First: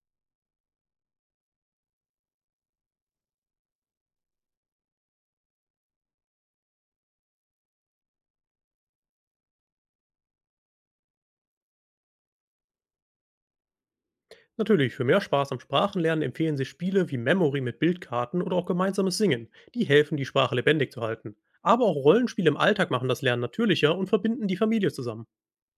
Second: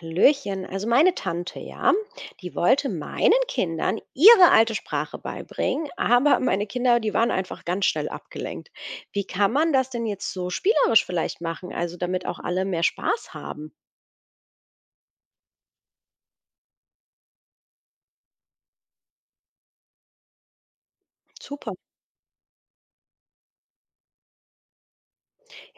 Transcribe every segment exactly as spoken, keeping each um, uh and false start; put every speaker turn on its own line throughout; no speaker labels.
Hallöchen, also meine Tante, ja, die wollte meinen Kindern ihre alte Sprache beibringen, aber meine Kinder, die waren einfach ganz schnell abgelenkt. Wie kann man das denn jetzt so spielerisch vielleicht machen, also damit auch alle mehr Spaß haben?
Natürlich, für mehr Spaß am Sprachenlernen empfehlen sich Spiele wie Memory mit Bildkarten oder auch gemeinsames Singen. Die helfen, die Sprache lebendig zu halten.
Super.
Aber auch Rollenspiele im Alltag machen das Lernen natürlicher und verbinden die Familie zusammen.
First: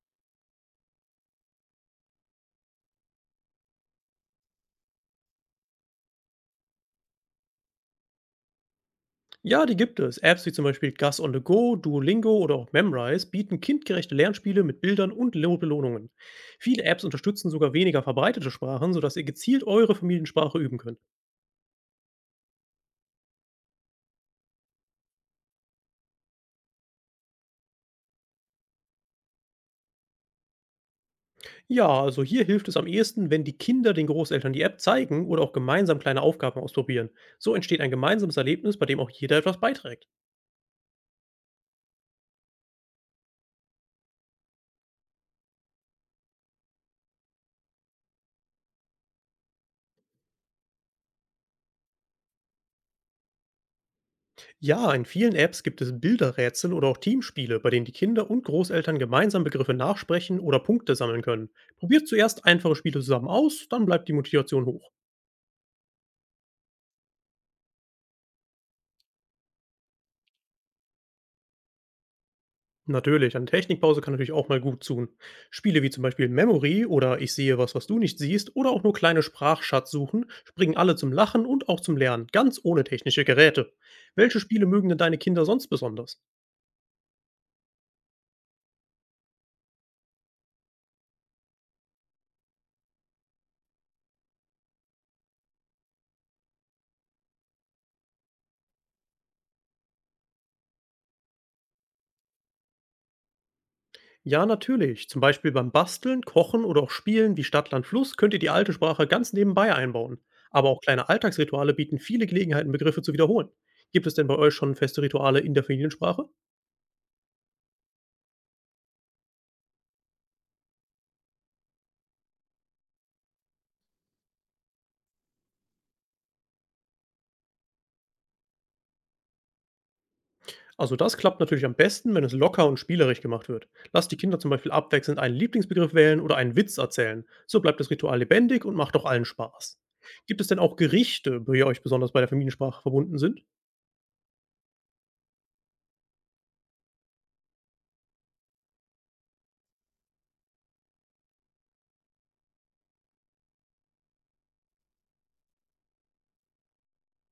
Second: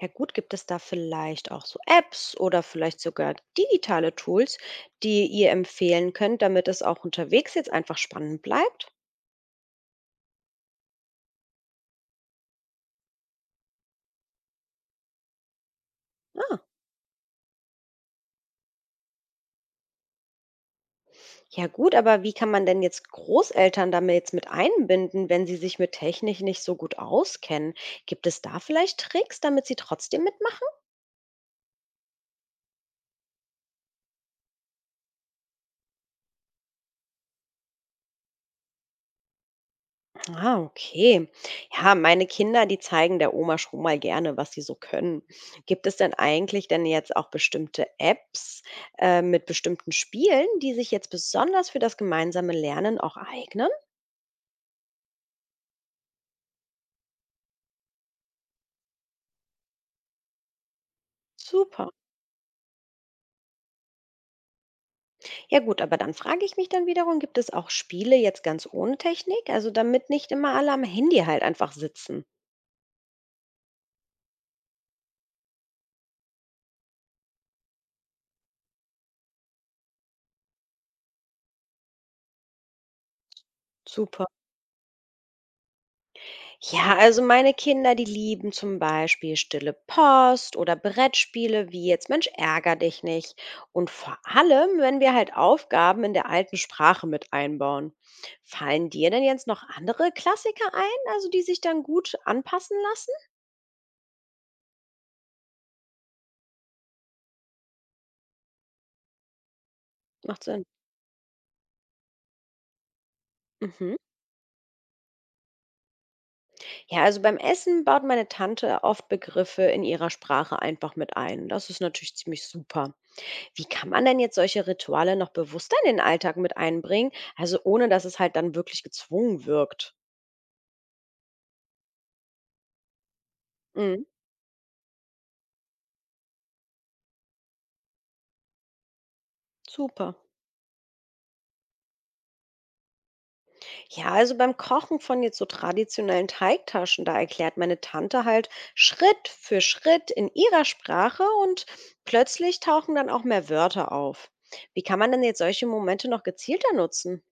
Ja gut, gibt es da vielleicht auch so Apps oder vielleicht sogar digitale Tools, die ihr empfehlen könnt, damit es auch unterwegs jetzt einfach spannend bleibt?
Ja, die gibt es. Apps wie zum Beispiel Gus on the Go, Duolingo oder auch Memrise bieten kindgerechte Lernspiele mit Bildern und Lo- Belohnungen.
Ah.
Viele Apps unterstützen sogar weniger verbreitete Sprachen, sodass ihr gezielt eure Familiensprache üben könnt.
Ja gut, aber wie kann man denn jetzt Großeltern damit jetzt mit einbinden, wenn sie sich mit Technik nicht so gut auskennen? Gibt es da vielleicht Tricks, damit sie trotzdem mitmachen?
Ja, also hier hilft es am ehesten, wenn die Kinder den Großeltern die App zeigen oder auch gemeinsam kleine Aufgaben ausprobieren. So entsteht ein gemeinsames Erlebnis, bei dem auch jeder etwas beiträgt.
Ah, okay. Ja, meine Kinder, die zeigen der Oma schon mal gerne, was sie so können. Gibt es denn eigentlich denn jetzt auch bestimmte Apps äh, mit bestimmten Spielen, die sich jetzt besonders für das gemeinsame Lernen auch eignen?
Ja, in vielen Apps gibt es Bilderrätsel oder auch Teamspiele, bei denen die Kinder und Großeltern gemeinsam Begriffe nachsprechen oder Punkte sammeln können.
Super.
Probiert zuerst einfache Spiele zusammen aus, dann bleibt die Motivation hoch.
Ja gut, aber dann frage ich mich dann wiederum, gibt es auch Spiele jetzt ganz ohne Technik? Also damit nicht immer alle am Handy halt einfach sitzen.
Natürlich, eine Technikpause kann natürlich auch mal gut tun. Spiele wie zum Beispiel Memory oder Ich sehe was, was du nicht siehst oder auch nur kleine Sprachschatzsuchen springen alle zum Lachen und auch zum Lernen, ganz ohne technische Geräte.
Super.
Welche Spiele mögen denn deine Kinder sonst besonders?
Ja, also meine Kinder, die lieben zum Beispiel Stille Post oder Brettspiele wie jetzt Mensch, ärger dich nicht. Und vor allem, wenn wir halt Aufgaben in der alten Sprache mit einbauen. Fallen dir denn jetzt noch andere Klassiker ein, also die sich dann gut anpassen lassen?
Ja, natürlich. Zum Beispiel beim Basteln, Kochen oder auch Spielen wie Stadt, Land, Fluss könnt ihr die alte Sprache ganz nebenbei einbauen.
Macht Sinn.
Aber auch kleine Alltagsrituale bieten viele Gelegenheiten, Begriffe zu wiederholen.
Mhm.
Gibt es denn bei euch schon feste Rituale in der Familiensprache?
Ja, also beim Essen baut meine Tante oft Begriffe in ihrer Sprache einfach mit ein. Das ist natürlich ziemlich super. Wie kann man denn jetzt solche Rituale noch bewusster in den Alltag mit einbringen? Also ohne, dass es halt dann wirklich gezwungen wirkt.
Also das klappt natürlich am besten, wenn es locker und spielerisch gemacht wird.
Mhm.
Lasst die Kinder zum Beispiel abwechselnd einen Lieblingsbegriff wählen oder einen Witz erzählen. So bleibt das Ritual lebendig und macht auch allen Spaß.
Super.
Gibt es denn auch Gerichte, die euch besonders bei der Familiensprache verbunden sind?
Ja, also beim Kochen von jetzt so traditionellen Teigtaschen, da erklärt meine Tante halt Schritt für Schritt in ihrer Sprache und plötzlich tauchen dann auch mehr Wörter auf. Wie kann man denn jetzt solche Momente noch gezielter nutzen?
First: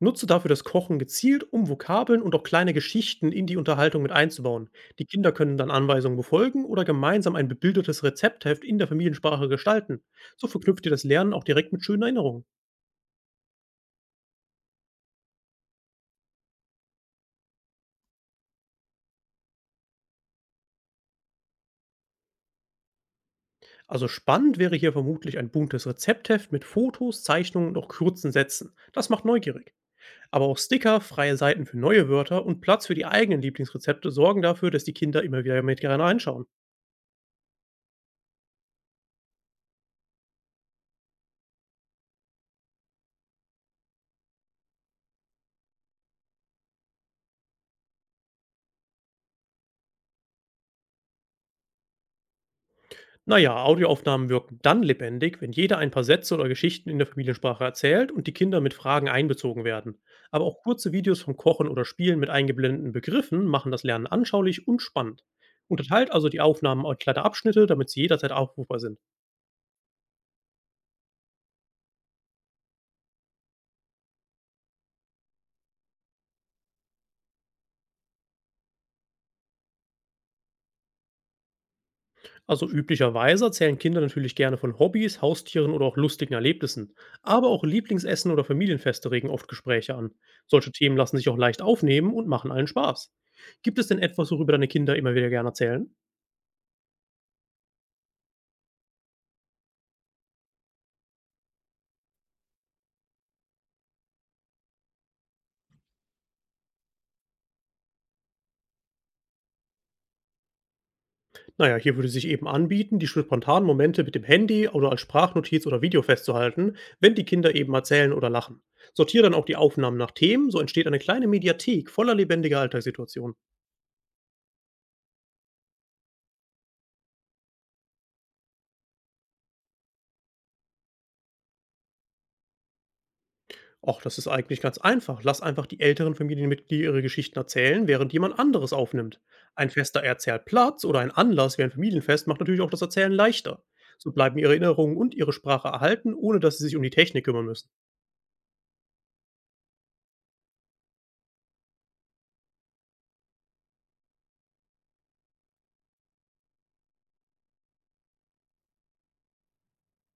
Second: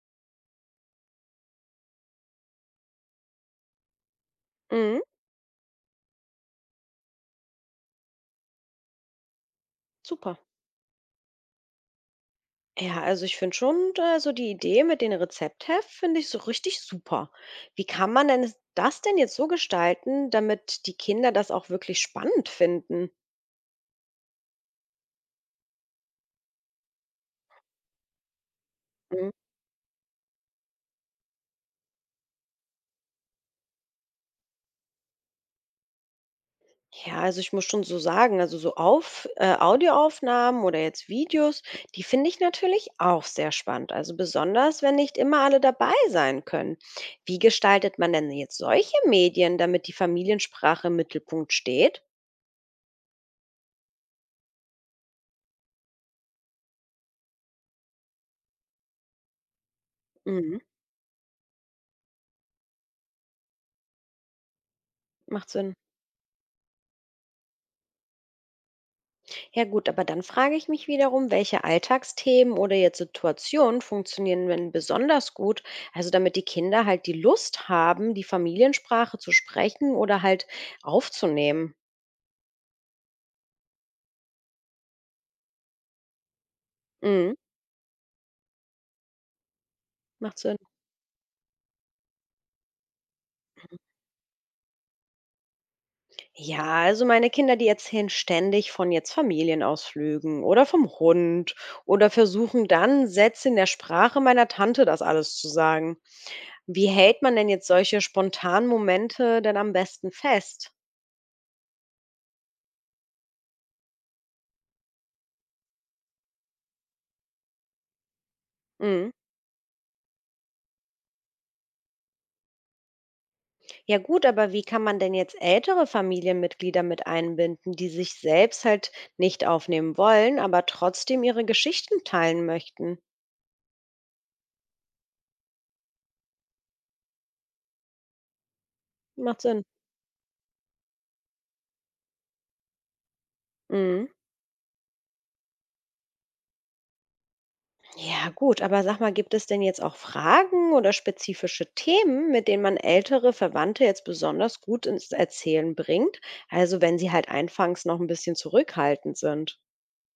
Nutze dafür das Kochen gezielt, um Vokabeln und auch kleine Geschichten in die Unterhaltung mit einzubauen.
Mhm.
Die Kinder können dann Anweisungen befolgen oder gemeinsam ein bebildertes Rezeptheft in der Familiensprache gestalten.
Super.
So verknüpft ihr das Lernen auch direkt mit schönen Erinnerungen.
Ja, also ich finde schon, äh, so die Idee mit den Rezeptheft finde ich so richtig super. Wie kann man denn es- das denn jetzt so gestalten, damit die Kinder das auch wirklich spannend finden?
Also spannend wäre hier vermutlich ein buntes Rezeptheft mit Fotos, Zeichnungen und auch kurzen Sätzen. Das macht
Mhm.
neugierig. Aber auch Sticker, freie Seiten für neue Wörter und Platz für die eigenen Lieblingsrezepte sorgen dafür, dass die Kinder immer wieder mit gerne reinschauen.
Ja, also ich muss schon so sagen, also so auf äh, Audioaufnahmen oder jetzt Videos, die finde ich natürlich auch sehr spannend. Also besonders, wenn nicht immer alle dabei sein können. Wie gestaltet man denn jetzt solche Medien, damit die Familiensprache im Mittelpunkt steht?
Naja, Audioaufnahmen wirken dann lebendig, wenn jeder ein paar Sätze oder Geschichten in der Familiensprache erzählt und die Kinder mit Fragen einbezogen werden. Aber
Mhm.
auch kurze Videos vom Kochen oder Spielen mit eingeblendeten Begriffen machen das Lernen anschaulich und spannend.
Macht Sinn.
Unterteilt also die Aufnahmen in kleine Abschnitte, damit sie jederzeit aufrufbar sind.
Ja gut, aber dann frage ich mich wiederum, welche Alltagsthemen oder jetzt Situationen funktionieren denn besonders gut, also damit die Kinder halt die Lust haben, die Familiensprache zu sprechen oder halt aufzunehmen.
Also üblicherweise erzählen Kinder natürlich gerne von Hobbys, Haustieren oder auch lustigen Erlebnissen.
Mhm,
Aber auch Lieblingsessen oder Familienfeste regen oft Gespräche an.
macht Sinn.
Solche Themen lassen sich auch leicht aufnehmen und machen allen Spaß. Gibt es denn etwas, worüber deine Kinder immer wieder gerne erzählen?
Ja, also meine Kinder, die erzählen ständig von jetzt Familienausflügen oder vom Hund oder versuchen dann, Sätze in der Sprache meiner Tante das alles zu sagen. Wie hält man denn jetzt solche spontanen Momente denn am besten fest?
Naja, hier würde sich eben anbieten, die spontanen Momente mit dem Handy oder als Sprachnotiz oder Video festzuhalten, wenn die Kinder eben erzählen oder lachen.
Mhm.
Sortiere dann auch die Aufnahmen nach Themen, so entsteht eine kleine Mediathek voller lebendiger Alltagssituationen.
Ja gut, aber wie kann man denn jetzt ältere Familienmitglieder mit einbinden, die sich selbst halt nicht aufnehmen wollen, aber trotzdem ihre Geschichten teilen möchten?
Och, das ist eigentlich ganz einfach. Lass einfach die älteren Familienmitglieder ihre Geschichten erzählen, während jemand anderes aufnimmt.
Macht Sinn.
Ein fester Erzählplatz oder ein Anlass wie ein Familienfest macht natürlich auch das Erzählen leichter.
Mhm.
So bleiben ihre Erinnerungen und ihre Sprache erhalten, ohne dass sie sich um die Technik kümmern müssen.
Ja gut, aber sag mal, gibt es denn jetzt auch Fragen oder spezifische Themen, mit denen man ältere Verwandte jetzt besonders gut ins Erzählen bringt? Also wenn sie halt anfangs noch ein bisschen zurückhaltend sind.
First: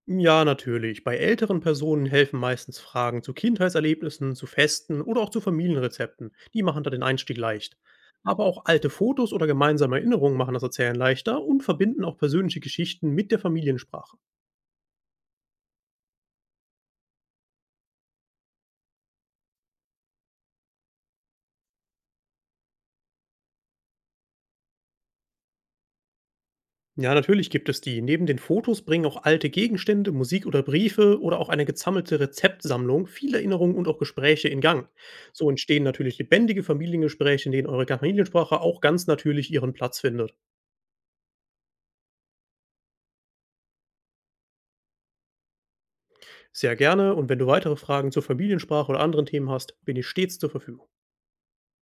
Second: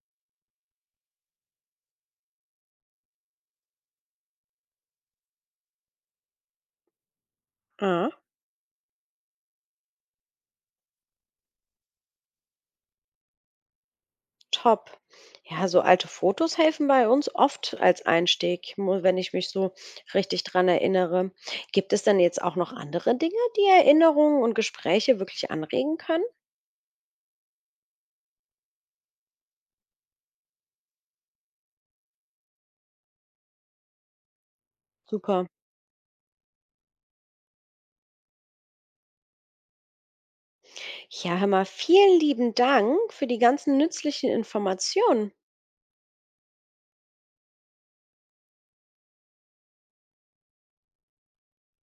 Ja, natürlich. Bei älteren Personen helfen meistens Fragen zu Kindheitserlebnissen, zu Festen oder auch zu Familienrezepten. Die machen da den Einstieg leicht.
Ah.
Aber auch alte Fotos oder gemeinsame Erinnerungen machen das Erzählen leichter und verbinden auch persönliche Geschichten mit der Familiensprache.
Top. Ja, so alte Fotos helfen bei uns oft als Einstieg, mu- wenn ich mich so richtig dran erinnere. Gibt es denn jetzt auch noch andere Dinge, die Erinnerungen und Gespräche wirklich anregen können?
Ja, natürlich gibt es die. Neben den Fotos bringen auch alte Gegenstände, Musik oder Briefe oder auch eine gesammelte Rezeptsammlung viele Erinnerungen und auch Gespräche in Gang.
Super.
So entstehen natürlich lebendige Familiengespräche, in denen eure Familiensprache auch ganz natürlich ihren Platz findet.
Ja, hör mal, vielen lieben Dank für die ganzen nützlichen Informationen.
Sehr gerne und wenn du weitere Fragen zur Familiensprache oder anderen Themen hast, bin ich stets zur Verfügung.